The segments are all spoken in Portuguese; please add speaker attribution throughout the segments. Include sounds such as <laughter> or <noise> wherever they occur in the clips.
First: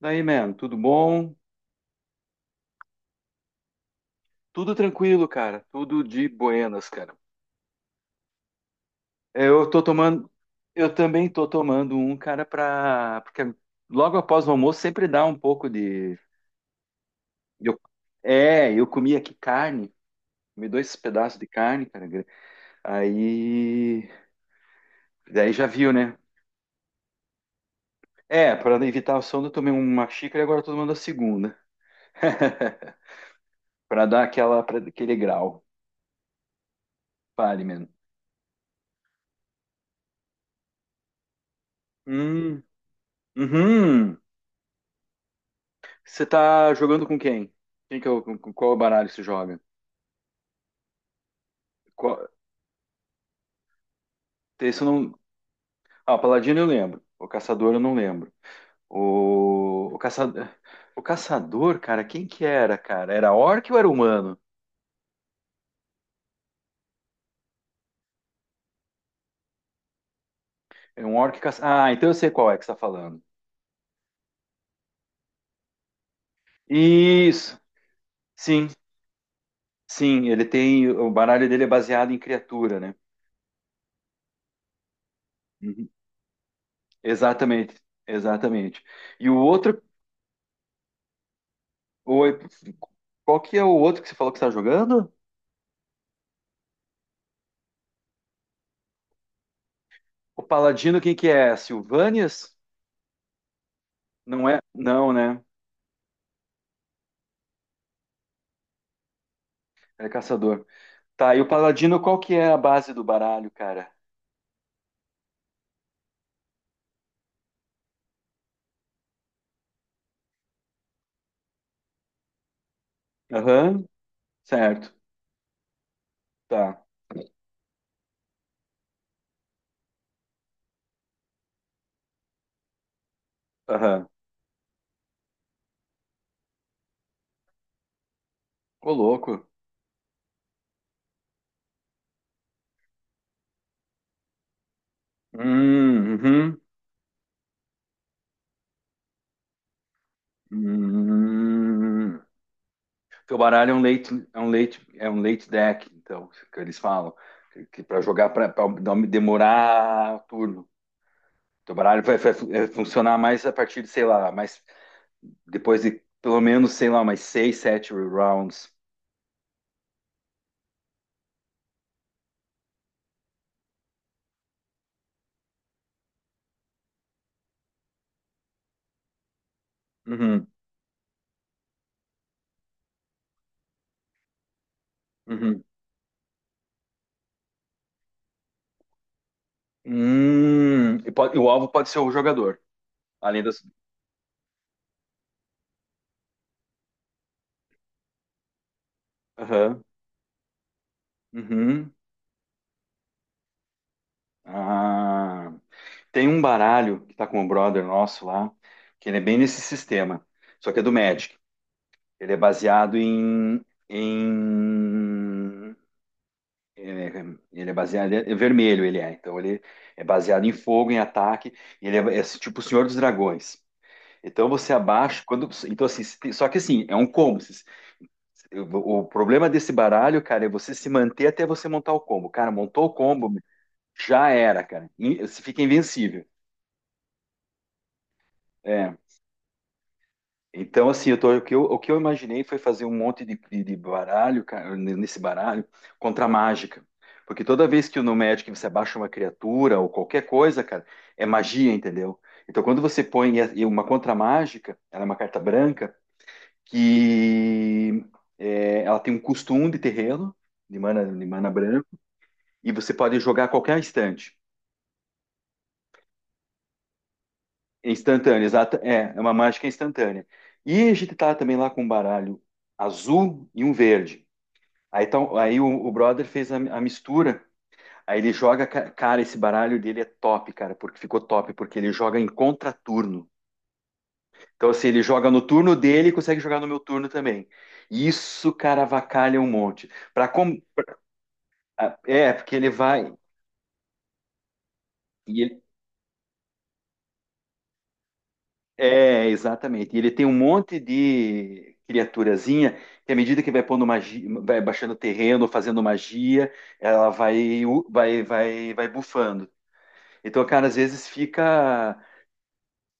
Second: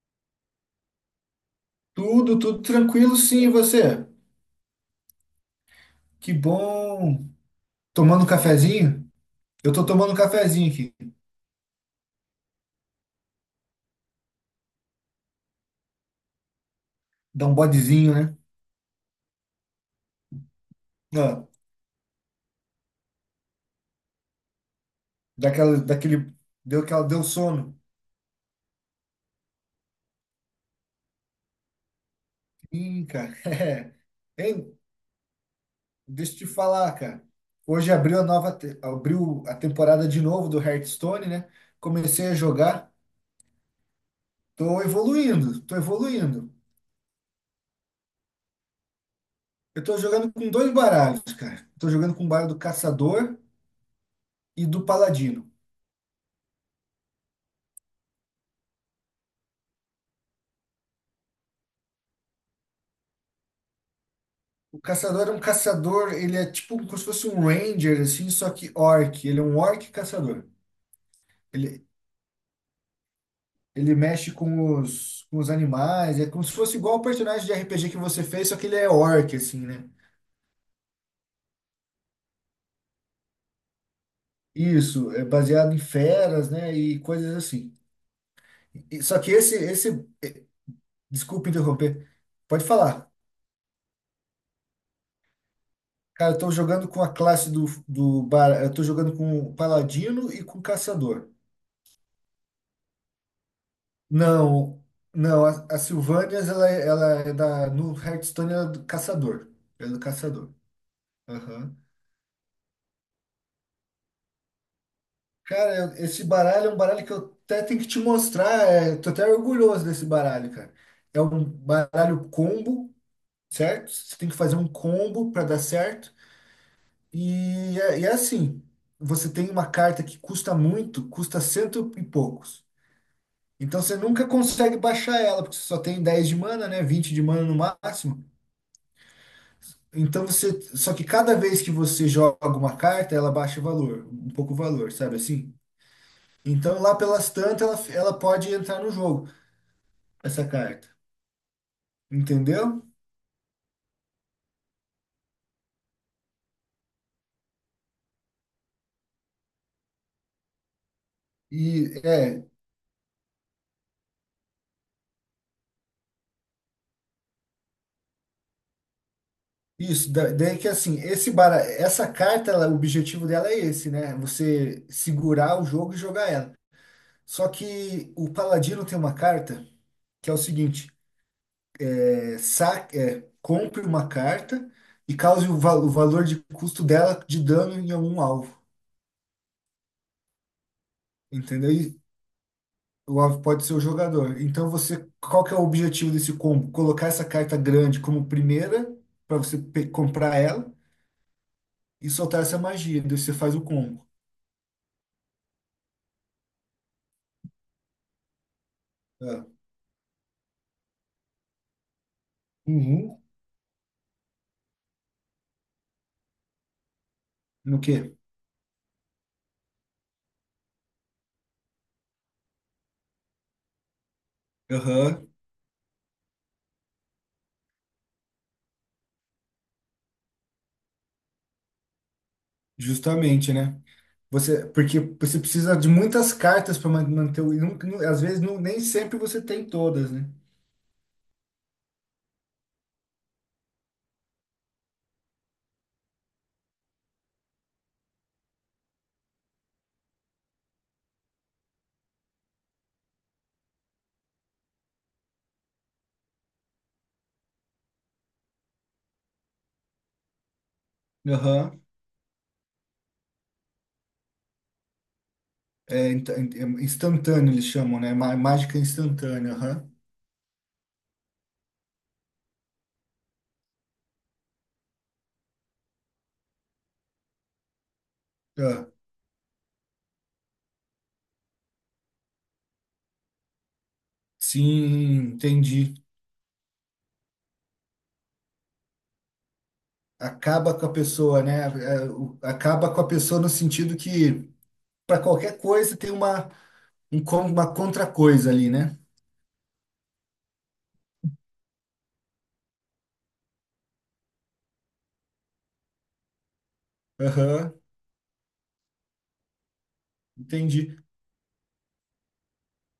Speaker 1: Daí, man, tudo bom?
Speaker 2: Tudo, tudo tranquilo, sim, e você?
Speaker 1: Tudo tranquilo, cara. Tudo de
Speaker 2: Que
Speaker 1: buenas, cara.
Speaker 2: bom. Tomando um cafezinho?
Speaker 1: Eu
Speaker 2: Eu
Speaker 1: tô
Speaker 2: tô tomando um
Speaker 1: tomando,
Speaker 2: cafezinho
Speaker 1: eu
Speaker 2: aqui.
Speaker 1: também tô tomando um, cara, pra. Porque logo após o almoço sempre dá um pouco de.
Speaker 2: Dá um
Speaker 1: eu-
Speaker 2: bodezinho, né?
Speaker 1: É, eu comi aqui carne, comi dois pedaços de
Speaker 2: Ah,
Speaker 1: carne, cara. Aí. Daí já
Speaker 2: daquela,
Speaker 1: viu, né?
Speaker 2: daquele, deu aquela, deu sono.
Speaker 1: É, pra evitar o sono, eu tomei uma xícara e agora eu tô tomando a segunda.
Speaker 2: Ih,
Speaker 1: <laughs>
Speaker 2: cara. <laughs> é.
Speaker 1: Pra dar aquela,
Speaker 2: Hein,
Speaker 1: aquele grau.
Speaker 2: deixa eu te falar, cara.
Speaker 1: Fale, man.
Speaker 2: Hoje abriu a temporada de novo do Hearthstone, né? Comecei a
Speaker 1: Hum,
Speaker 2: jogar.
Speaker 1: uhum.
Speaker 2: Tô evoluindo, tô
Speaker 1: Você
Speaker 2: evoluindo.
Speaker 1: tá jogando com quem? Quem que é com qual baralho você joga?
Speaker 2: Eu tô jogando com dois baralhos, cara. Tô jogando
Speaker 1: Qual,
Speaker 2: com o baralho do Caçador e
Speaker 1: esse
Speaker 2: do
Speaker 1: eu não.
Speaker 2: Paladino.
Speaker 1: Ah, o Paladino eu lembro. O Caçador eu não lembro. O Caçador. O Caçador, cara, quem que era, cara? Era orc ou era humano?
Speaker 2: O caçador é um caçador, ele é tipo como se fosse um ranger, assim, só que orc. Ele é um orc caçador.
Speaker 1: É um orc
Speaker 2: Ele,
Speaker 1: Ah, então eu sei qual é que você tá falando.
Speaker 2: ele mexe com os animais, é como se fosse igual o personagem de
Speaker 1: Isso.
Speaker 2: RPG que você fez, só que
Speaker 1: Sim,
Speaker 2: ele é orc, assim, né?
Speaker 1: sim. Ele tem. O baralho dele é baseado em criatura, né?
Speaker 2: Isso, é baseado em
Speaker 1: Uhum.
Speaker 2: feras, né? E coisas assim.
Speaker 1: Exatamente. Exatamente.
Speaker 2: E- só
Speaker 1: E
Speaker 2: que
Speaker 1: o
Speaker 2: esse,
Speaker 1: outro.
Speaker 2: esse, eh, Desculpa interromper,
Speaker 1: o-
Speaker 2: pode falar.
Speaker 1: Qual que é o outro que você falou que você tá jogando?
Speaker 2: Cara, eu tô jogando com a classe do, do bar, eu tô jogando com o paladino
Speaker 1: O
Speaker 2: e com o
Speaker 1: Paladino, quem que
Speaker 2: caçador.
Speaker 1: é? Silvanias? Não é?
Speaker 2: Não,
Speaker 1: Não, né?
Speaker 2: não, a Sylvanias, ela é da. No Hearthstone, ela é do caçador. Ela é do
Speaker 1: É
Speaker 2: caçador.
Speaker 1: caçador. Tá, e o
Speaker 2: Aham.
Speaker 1: paladino, qual que é a base do baralho, cara?
Speaker 2: Cara, esse baralho é um baralho que eu até tenho que te mostrar. É, tô até orgulhoso desse baralho, cara. É um baralho combo,
Speaker 1: Aham,
Speaker 2: certo? Você tem que fazer um
Speaker 1: certo.
Speaker 2: combo para dar certo.
Speaker 1: Tá.
Speaker 2: E é assim: você tem uma carta que custa muito, custa cento e poucos. Então você
Speaker 1: Aham.
Speaker 2: nunca consegue baixar ela, porque você só tem 10 de mana, né? 20 de mana no máximo.
Speaker 1: Ô, louco.
Speaker 2: Então você. Só que cada vez que você joga uma carta, ela baixa o valor, um pouco o valor, sabe assim?
Speaker 1: Uhum.
Speaker 2: Então lá pelas tantas, ela pode entrar no jogo, essa carta.
Speaker 1: Hum.
Speaker 2: Entendeu?
Speaker 1: Teu baralho é um late, é um late, é um late deck, então, que eles falam. Que para jogar, para demorar turno. Teu
Speaker 2: E
Speaker 1: baralho vai, vai
Speaker 2: é
Speaker 1: fu- é, funcionar mais a partir de, sei lá, mais depois de pelo menos, sei lá, mais seis, sete rounds.
Speaker 2: isso. Daí que assim, essa carta, o objetivo dela é esse, né? Você segurar o jogo e jogar ela. Só que o Paladino tem uma carta que é o
Speaker 1: Uhum,
Speaker 2: seguinte: compre uma carta e cause
Speaker 1: uhum.
Speaker 2: o valor de custo dela de dano em algum alvo.
Speaker 1: E o alvo pode ser
Speaker 2: Entendeu?
Speaker 1: o jogador,
Speaker 2: O alvo
Speaker 1: além das.
Speaker 2: pode ser o jogador. Então você, qual que é o objetivo desse combo? Colocar essa carta grande como primeira para você
Speaker 1: Aham,
Speaker 2: comprar ela
Speaker 1: uhum.
Speaker 2: e soltar essa magia. Daí você faz o combo.
Speaker 1: Ah, tem um baralho que tá com o brother nosso lá, que ele é bem
Speaker 2: Ah,
Speaker 1: nesse sistema, só que é do Magic. Ele é baseado
Speaker 2: uhum.
Speaker 1: em ele é
Speaker 2: No
Speaker 1: baseado
Speaker 2: quê?
Speaker 1: é vermelho, ele é. Então ele é baseado em fogo, em ataque. Ele é tipo o Senhor dos Dragões. Então você
Speaker 2: Aham,
Speaker 1: abaixa quando, então assim, se só que assim é um combo. O problema desse baralho, cara, é você se manter até você montar o combo. Cara, montou o combo,
Speaker 2: justamente, né?
Speaker 1: já era,
Speaker 2: Você,
Speaker 1: cara.
Speaker 2: porque você
Speaker 1: Você fica
Speaker 2: precisa de
Speaker 1: invencível.
Speaker 2: muitas cartas para manter o. E nunca- nu- às vezes não- nem
Speaker 1: É.
Speaker 2: sempre você tem todas, né?
Speaker 1: Então, assim, eu tô- o que eu imaginei foi fazer um monte de baralho, cara, nesse baralho, contra a mágica. Porque toda vez que no Magic você abaixa uma criatura ou qualquer coisa, cara, é magia, entendeu? Então, quando você põe e uma contra mágica, ela é uma carta branca, que é, ela tem um custo um de terreno, de mana
Speaker 2: Aham.
Speaker 1: branca. E você pode jogar a qualquer instante.
Speaker 2: É, é instantâneo eles
Speaker 1: É
Speaker 2: chamam, né?
Speaker 1: Instantânea,
Speaker 2: Mágica
Speaker 1: exata. É uma
Speaker 2: instantânea.
Speaker 1: mágica
Speaker 2: Aham.
Speaker 1: instantânea. E a gente tá também lá com um baralho azul e um verde. Aí, tá, aí o brother fez a mistura. Aí ele joga,
Speaker 2: Ah,
Speaker 1: cara, esse baralho dele é top, cara, porque ficou top, porque ele joga em contraturno. Então, assim, ele
Speaker 2: sim,
Speaker 1: joga no turno
Speaker 2: entendi.
Speaker 1: dele e consegue jogar no meu turno também. Isso, cara, avacalha um monte. Pra
Speaker 2: Acaba com a pessoa, né?
Speaker 1: ah,
Speaker 2: É,
Speaker 1: É, porque ele
Speaker 2: acaba com a
Speaker 1: vai.
Speaker 2: pessoa no sentido que para
Speaker 1: E
Speaker 2: qualquer
Speaker 1: ele-
Speaker 2: coisa tem uma contra-coisa ali, né?
Speaker 1: É, exatamente. E ele tem um monte de criaturazinha que, à medida que vai pondo magia, vai baixando terreno, fazendo magia, ela vai,
Speaker 2: Aham,
Speaker 1: vai, vai, vai bufando. Então, cara, às
Speaker 2: entendi.
Speaker 1: vezes fica.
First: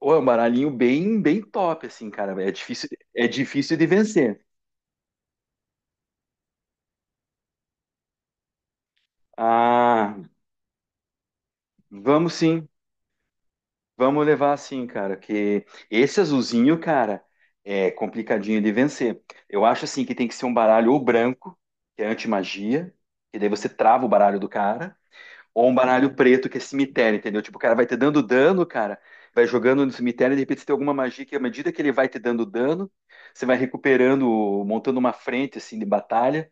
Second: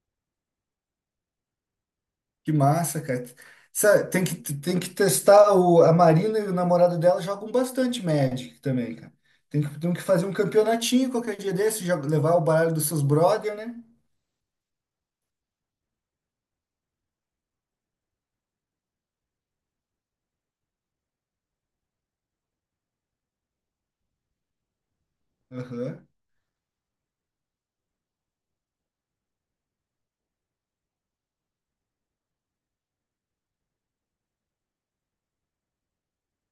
Speaker 1: Ou é um baralhinho bem, bem top, assim, cara.
Speaker 2: Que massa, cara.
Speaker 1: É difícil de
Speaker 2: Sabe, tem que,
Speaker 1: vencer.
Speaker 2: tem que testar a Marina e o namorado dela jogam bastante Magic também, cara. Tem que
Speaker 1: Ah,
Speaker 2: fazer um campeonatinho qualquer dia desse,
Speaker 1: vamos
Speaker 2: levar o
Speaker 1: sim.
Speaker 2: baralho dos seus brother, né?
Speaker 1: Vamos levar assim, cara, que esse azulzinho, cara, é complicadinho de vencer. Eu acho assim que tem que ser um baralho ou branco, que é anti-magia, que daí você trava o baralho do cara, ou um
Speaker 2: Aham,
Speaker 1: baralho preto, que é cemitério, entendeu? Tipo, o cara vai te dando dano, cara, vai jogando no cemitério, e de repente você tem alguma magia que, à medida que ele vai te dando dano, você vai recuperando, montando uma frente, assim, de batalha,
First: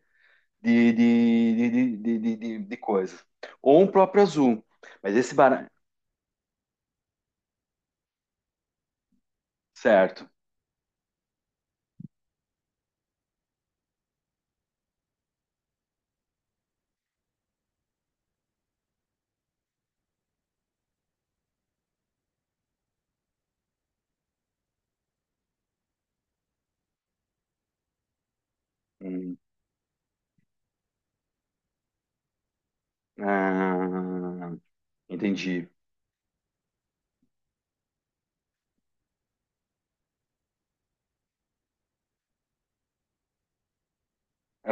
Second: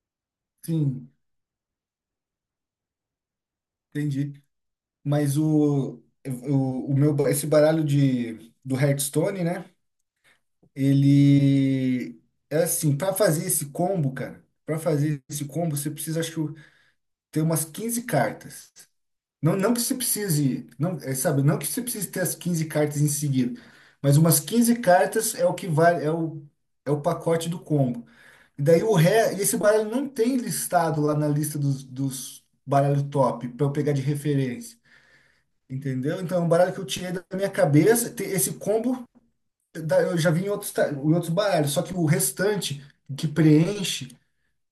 Speaker 1: de,
Speaker 2: sim,
Speaker 1: de, de, de coisa. Ou um próprio
Speaker 2: entendi.
Speaker 1: azul. Mas esse
Speaker 2: Mas
Speaker 1: baralho.
Speaker 2: o meu, esse baralho do Hearthstone, né?
Speaker 1: Certo.
Speaker 2: Ele é assim, para fazer esse combo, cara, para fazer esse combo, você precisa, acho que ter umas 15 cartas. Não, não que você precise, não, é, sabe, não que você precise ter as 15 cartas em seguida, mas umas 15 cartas é o que vale, é o pacote do combo. E daí o ré,
Speaker 1: Hum.
Speaker 2: e esse baralho não tem listado lá na lista dos baralhos top para eu pegar de
Speaker 1: Ah,
Speaker 2: referência.
Speaker 1: entendi.
Speaker 2: Entendeu? Então, é um baralho que eu tirei da minha cabeça. Esse combo eu já vi em outros, em outros baralhos, só que o restante que preenche,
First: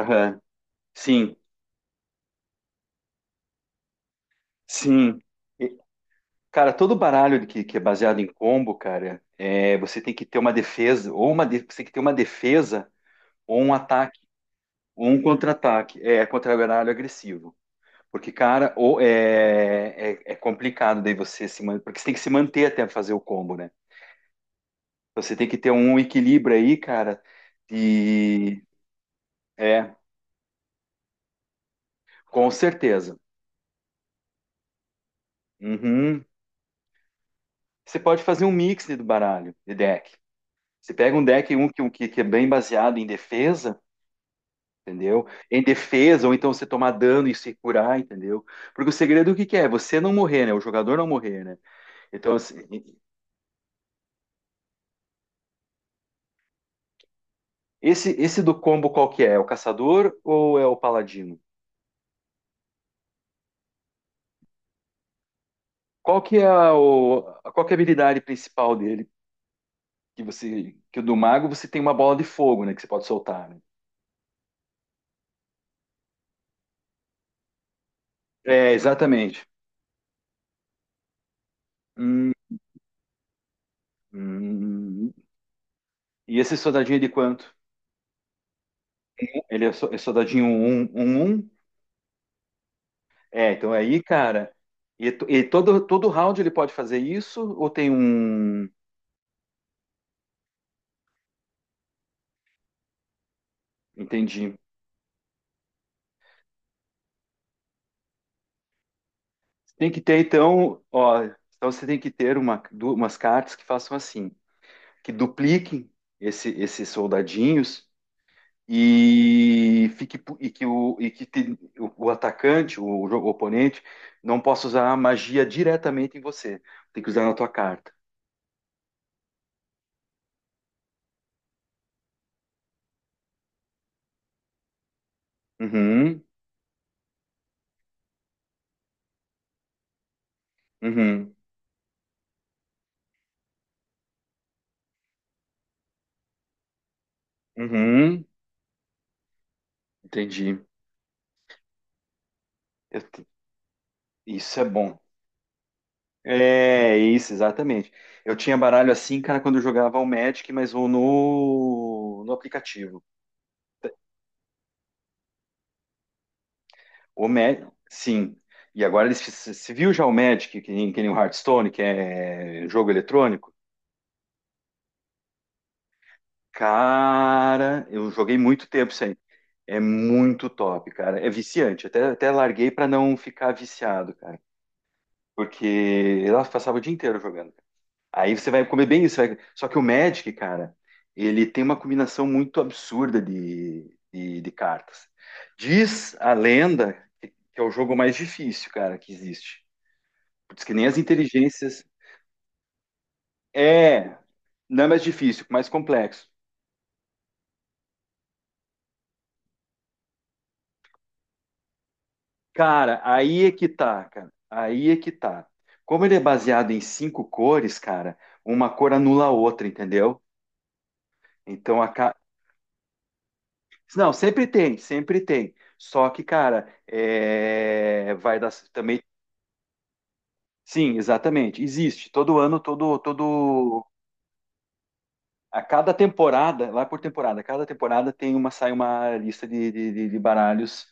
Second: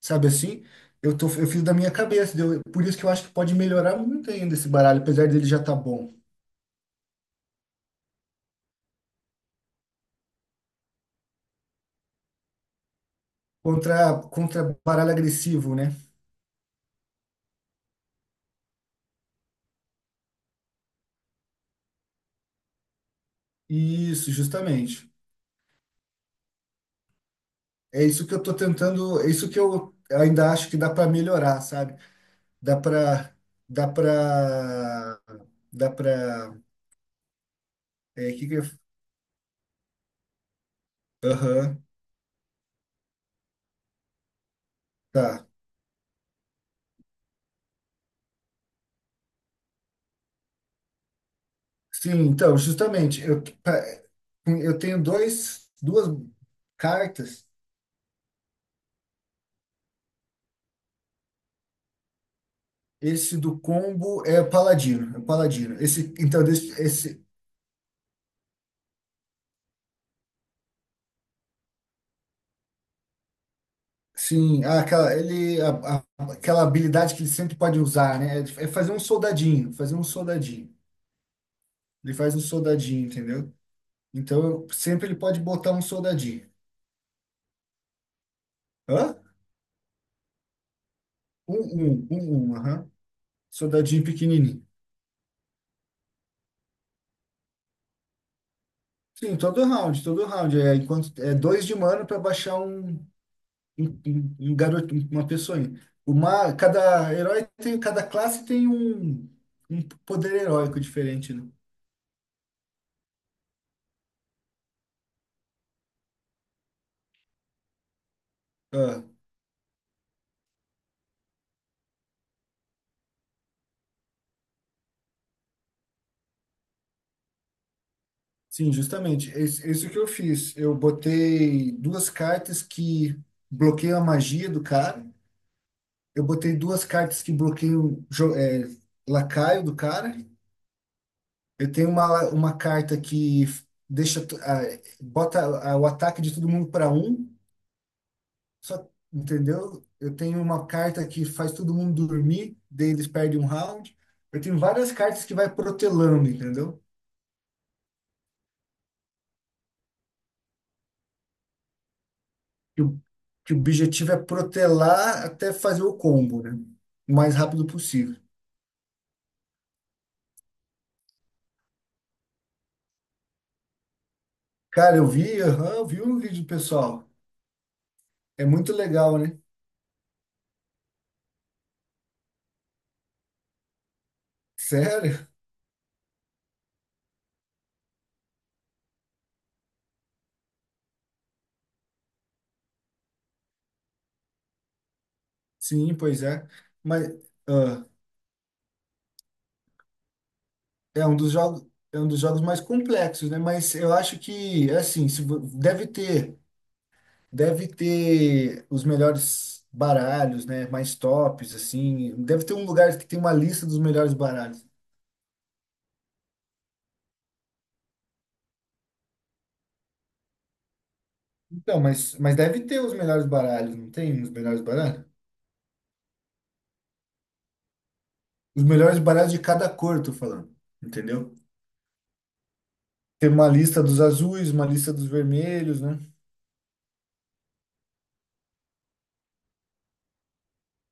Speaker 2: sabe assim,
Speaker 1: Sim,
Speaker 2: eu fiz da minha cabeça, deu, por isso que eu acho que pode melhorar muito ainda esse baralho,
Speaker 1: sim.
Speaker 2: apesar dele já tá
Speaker 1: E,
Speaker 2: bom.
Speaker 1: cara, todo baralho que é baseado em combo, cara, você tem que ter uma defesa, você tem que ter uma defesa, ou um
Speaker 2: Contra,
Speaker 1: ataque,
Speaker 2: contra
Speaker 1: ou
Speaker 2: baralho
Speaker 1: um
Speaker 2: agressivo, né?
Speaker 1: contra-ataque. É, contra baralho agressivo. Porque, cara, ou é complicado daí você se manter, porque você tem que se manter até fazer o combo, né?
Speaker 2: Isso, justamente.
Speaker 1: Então, você tem que ter um equilíbrio aí, cara,
Speaker 2: É isso que eu tô
Speaker 1: e
Speaker 2: tentando, é isso que eu
Speaker 1: é,
Speaker 2: ainda acho que dá para melhorar, sabe?
Speaker 1: com
Speaker 2: Dá
Speaker 1: certeza.
Speaker 2: para, dá para, dá
Speaker 1: Uhum.
Speaker 2: para,
Speaker 1: Você pode
Speaker 2: é,
Speaker 1: fazer
Speaker 2: que
Speaker 1: um
Speaker 2: que eu,
Speaker 1: mix do baralho, de deck. Você pega um deck um
Speaker 2: aham,
Speaker 1: que, um que, que é bem baseado em defesa, entendeu?
Speaker 2: tá.
Speaker 1: Em defesa, ou então você tomar dano e se curar, entendeu? Porque o segredo o que que é? Você não morrer, né? O jogador não morrer, né?
Speaker 2: Sim,
Speaker 1: Então, assim,
Speaker 2: então, justamente, eu tenho duas cartas.
Speaker 1: esse do combo qual que é? É o caçador ou é o paladino?
Speaker 2: Esse do combo é o Paladino, é o Paladino. Esse,
Speaker 1: Qual que
Speaker 2: então,
Speaker 1: é
Speaker 2: desse-
Speaker 1: a, o,
Speaker 2: esse,
Speaker 1: qual que é a habilidade principal dele? Que o do mago você tem uma bola de fogo, né? Que você pode soltar, né?
Speaker 2: sim, ah, aquela, ele, a- a- aquela habilidade que ele sempre pode usar, né? É
Speaker 1: É,
Speaker 2: fazer um
Speaker 1: exatamente.
Speaker 2: soldadinho, fazer um soldadinho. Ele
Speaker 1: Hum,
Speaker 2: faz um soldadinho, entendeu? Então, sempre
Speaker 1: hum.
Speaker 2: ele pode botar um
Speaker 1: E
Speaker 2: soldadinho.
Speaker 1: esse soldadinho é de quanto?
Speaker 2: Hã?
Speaker 1: É soldadinho um, 1, 1.
Speaker 2: Um, aham.
Speaker 1: É, então é aí,
Speaker 2: Soldadinho
Speaker 1: cara.
Speaker 2: pequenininho.
Speaker 1: E todo round ele pode fazer isso? Ou tem um.
Speaker 2: Sim, todo round, todo round. É, enquanto, é dois de mana para baixar um.
Speaker 1: Entendi.
Speaker 2: Uma pessoa. Uma, cada herói tem, Cada classe tem um
Speaker 1: Tem que ter,
Speaker 2: poder heróico
Speaker 1: então. Ó,
Speaker 2: diferente, né?
Speaker 1: então você tem que ter umas cartas que façam assim: que dupliquem esses soldadinhos
Speaker 2: Ah,
Speaker 1: e o atacante, o, jo- o oponente, não possa usar a magia diretamente em você. Tem que usar na tua carta.
Speaker 2: sim, justamente. Esse que eu fiz. Eu botei duas cartas que bloqueiam a magia do cara. Eu
Speaker 1: Uhum,
Speaker 2: botei duas cartas que bloqueiam lacaio do cara.
Speaker 1: uhum,
Speaker 2: Eu tenho uma carta que deixa bota o ataque de todo mundo para um.
Speaker 1: uhum.
Speaker 2: Só, entendeu? Eu tenho
Speaker 1: Entendi.
Speaker 2: uma carta que faz todo mundo dormir, daí
Speaker 1: Eu,
Speaker 2: eles perdem um round. Eu tenho
Speaker 1: Isso é
Speaker 2: várias
Speaker 1: bom.
Speaker 2: cartas que vai protelando, entendeu?
Speaker 1: É, isso, exatamente. Eu tinha baralho assim, cara, quando eu jogava o Magic, mas o no, no
Speaker 2: Que o,
Speaker 1: aplicativo.
Speaker 2: que o objetivo é protelar até fazer o combo, né? O
Speaker 1: O
Speaker 2: mais
Speaker 1: Magic,
Speaker 2: rápido possível.
Speaker 1: sim. E agora eles se viu já o Magic, que nem o Hearthstone, que é jogo eletrônico?
Speaker 2: Cara, eu vi, aham, eu vi um vídeo, do pessoal.
Speaker 1: Cara, eu joguei
Speaker 2: É
Speaker 1: muito
Speaker 2: muito
Speaker 1: tempo isso aí.
Speaker 2: legal, né?
Speaker 1: É muito top, cara. É viciante. Até larguei pra não ficar viciado, cara.
Speaker 2: Sério?
Speaker 1: Porque eu passava o dia inteiro jogando. Aí você vai comer bem isso. Só que o Magic, cara, ele tem uma combinação muito absurda de cartas.
Speaker 2: Sim,
Speaker 1: Diz
Speaker 2: pois
Speaker 1: a
Speaker 2: é.
Speaker 1: lenda
Speaker 2: Mas
Speaker 1: que é o
Speaker 2: ah,
Speaker 1: jogo mais difícil, cara, que existe. Diz que nem as
Speaker 2: é um dos jogos,
Speaker 1: inteligências.
Speaker 2: é um dos jogos mais complexos, né? Mas eu
Speaker 1: É,
Speaker 2: acho que, é
Speaker 1: não é mais
Speaker 2: assim, se, vo-
Speaker 1: difícil, mais
Speaker 2: deve
Speaker 1: complexo.
Speaker 2: ter. Deve ter os melhores baralhos, né? Mais tops, assim. Deve ter um lugar
Speaker 1: Cara,
Speaker 2: que tem uma
Speaker 1: aí é
Speaker 2: lista
Speaker 1: que
Speaker 2: dos
Speaker 1: tá,
Speaker 2: melhores
Speaker 1: cara.
Speaker 2: baralhos.
Speaker 1: Aí é que tá. Como ele é baseado em cinco cores, cara, uma cor anula a outra, entendeu?
Speaker 2: Então,
Speaker 1: Então
Speaker 2: mas deve ter os melhores baralhos, não
Speaker 1: Não,
Speaker 2: tem os
Speaker 1: sempre
Speaker 2: melhores
Speaker 1: tem,
Speaker 2: baralhos?
Speaker 1: sempre tem. Só que, cara, vai dar
Speaker 2: Os melhores
Speaker 1: também.
Speaker 2: baralhos de cada cor, tô falando.
Speaker 1: Sim,
Speaker 2: Entendeu?
Speaker 1: exatamente. Existe. Todo ano, todo,
Speaker 2: Tem uma lista
Speaker 1: todo.
Speaker 2: dos azuis, uma lista dos
Speaker 1: A
Speaker 2: vermelhos,
Speaker 1: cada
Speaker 2: né?
Speaker 1: temporada, lá por temporada, cada temporada tem sai uma lista de baralhos,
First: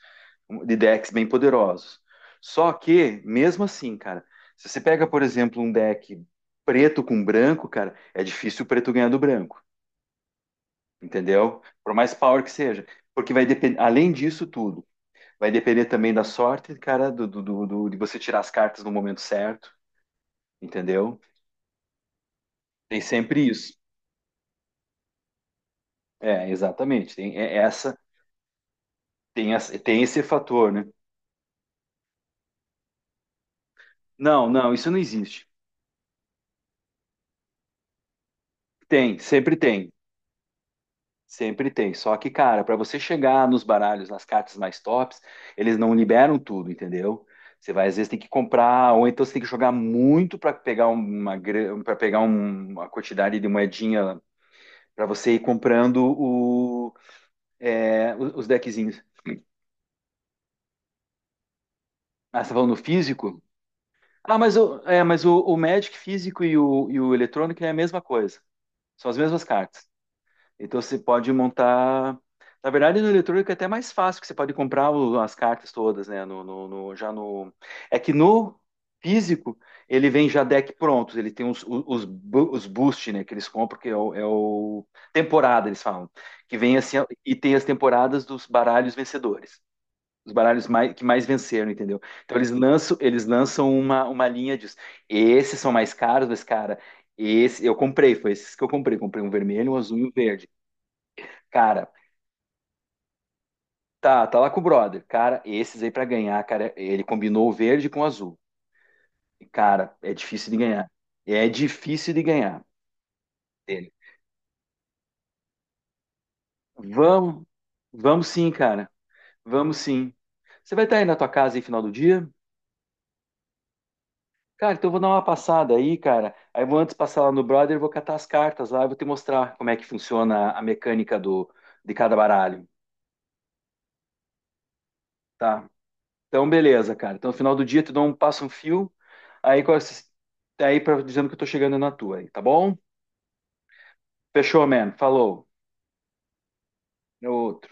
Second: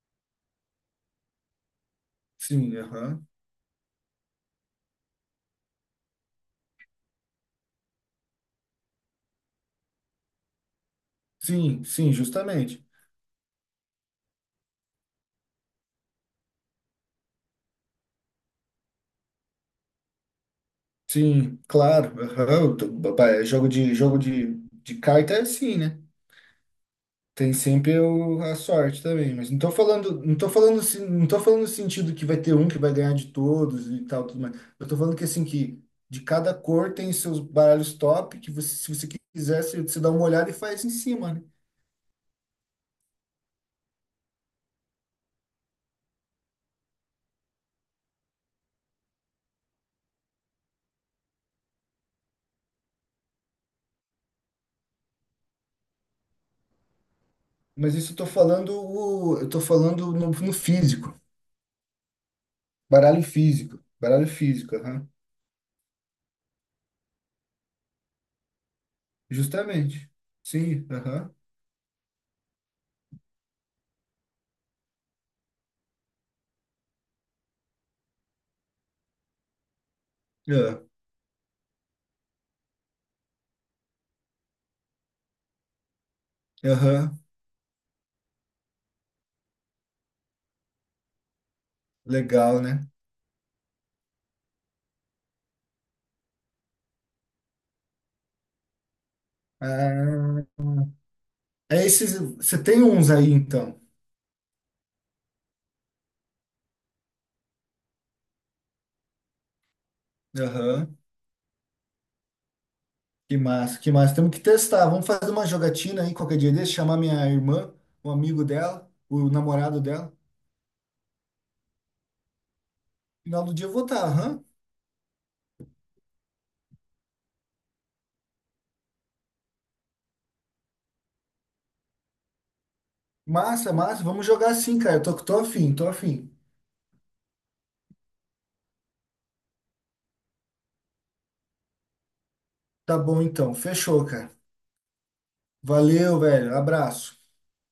Speaker 1: de decks bem poderosos. Só
Speaker 2: Sim,
Speaker 1: que,
Speaker 2: aham.
Speaker 1: mesmo assim, cara, se você pega, por exemplo, um deck preto com branco, cara, é difícil o preto ganhar do branco, entendeu?
Speaker 2: Sim,
Speaker 1: Por
Speaker 2: sim,
Speaker 1: mais power que
Speaker 2: justamente.
Speaker 1: seja. Porque vai depender, além disso tudo. Vai depender também da sorte, cara, de você tirar as cartas no momento certo, entendeu?
Speaker 2: Sim, claro. Aham. Eu tô-
Speaker 1: Tem
Speaker 2: ba- ba-
Speaker 1: sempre
Speaker 2: é, Jogo
Speaker 1: isso.
Speaker 2: de, carta é assim, né?
Speaker 1: É, exatamente. Tem é-
Speaker 2: Tem
Speaker 1: é
Speaker 2: sempre a sorte também, mas
Speaker 1: essa- tem esse fator, né?
Speaker 2: não tô falando no sentido que vai ter um que vai ganhar de todos e tal, tudo
Speaker 1: Não,
Speaker 2: mais.
Speaker 1: não,
Speaker 2: Eu
Speaker 1: isso não
Speaker 2: tô falando que assim
Speaker 1: existe.
Speaker 2: que de cada cor tem seus baralhos top que você, se você
Speaker 1: Sempre
Speaker 2: quiser, você,
Speaker 1: tem.
Speaker 2: você dá uma olhada e faz em cima, né?
Speaker 1: Sempre tem. Só que, cara, para você chegar nos baralhos, nas cartas mais tops, eles não liberam tudo, entendeu? Você vai, às vezes, tem que comprar, ou então você tem que jogar muito para pegar uma quantidade de moedinha para você ir comprando o
Speaker 2: Mas isso
Speaker 1: é,
Speaker 2: eu tô
Speaker 1: os, os
Speaker 2: falando,
Speaker 1: deckzinhos.
Speaker 2: eu tô falando no físico,
Speaker 1: Ah, você tá falando
Speaker 2: baralho
Speaker 1: físico?
Speaker 2: físico, baralho
Speaker 1: Ah, mas,
Speaker 2: físico,
Speaker 1: o, é,
Speaker 2: aham.
Speaker 1: mas o, o Magic físico e o eletrônico é a mesma coisa. São as mesmas cartas.
Speaker 2: Justamente.
Speaker 1: Então
Speaker 2: Sim,
Speaker 1: você pode
Speaker 2: aham.
Speaker 1: montar. Na verdade, no eletrônico é até mais fácil, que você pode comprar as cartas todas, né? Já no. É que no físico ele vem já deck
Speaker 2: É,
Speaker 1: prontos. Ele tem os boost, né? Que eles compram, que é o temporada, eles falam. Que vem assim,
Speaker 2: aham.
Speaker 1: e tem as temporadas dos baralhos vencedores. Os baralhos que mais venceram, entendeu? Então eles
Speaker 2: Legal, né?
Speaker 1: lançam, uma linha disso. Esses são mais caros, mas, cara, esse eu comprei, foi esses que eu comprei. Comprei um vermelho, um azul e um
Speaker 2: Ah,
Speaker 1: verde.
Speaker 2: é
Speaker 1: Cara,
Speaker 2: esses, você tem uns aí então.
Speaker 1: tá lá com o brother. Cara, esses aí pra ganhar, cara, ele combinou o verde com o azul. E, cara, é difícil de ganhar.
Speaker 2: Aham.
Speaker 1: É difícil de ganhar
Speaker 2: Que massa,
Speaker 1: dele.
Speaker 2: que massa. Temos que testar. Vamos fazer uma jogatina aí qualquer dia desse, chamar minha
Speaker 1: Vamos,
Speaker 2: irmã, um
Speaker 1: vamos
Speaker 2: amigo
Speaker 1: sim, cara.
Speaker 2: dela, o
Speaker 1: Vamos
Speaker 2: namorado dela.
Speaker 1: sim. Você vai estar aí na tua casa aí final do dia?
Speaker 2: Final do dia eu vou estar, aham.
Speaker 1: Cara, então eu vou dar uma passada aí, cara. Aí eu vou antes passar lá no brother, eu vou catar as cartas lá, eu vou te mostrar como é que funciona a mecânica de cada baralho,
Speaker 2: Massa, massa. Vamos jogar sim, cara. Tô
Speaker 1: tá?
Speaker 2: afim, tô afim.
Speaker 1: Então, beleza, cara. Então, no final do dia, eu te dou um passo um fio, aí, com aí pra, dizendo que eu tô chegando na tua aí, tá bom?
Speaker 2: Tá bom então. Fechou, cara.
Speaker 1: Fechou, man. Falou.
Speaker 2: Valeu, velho. Abraço.
Speaker 1: É outro.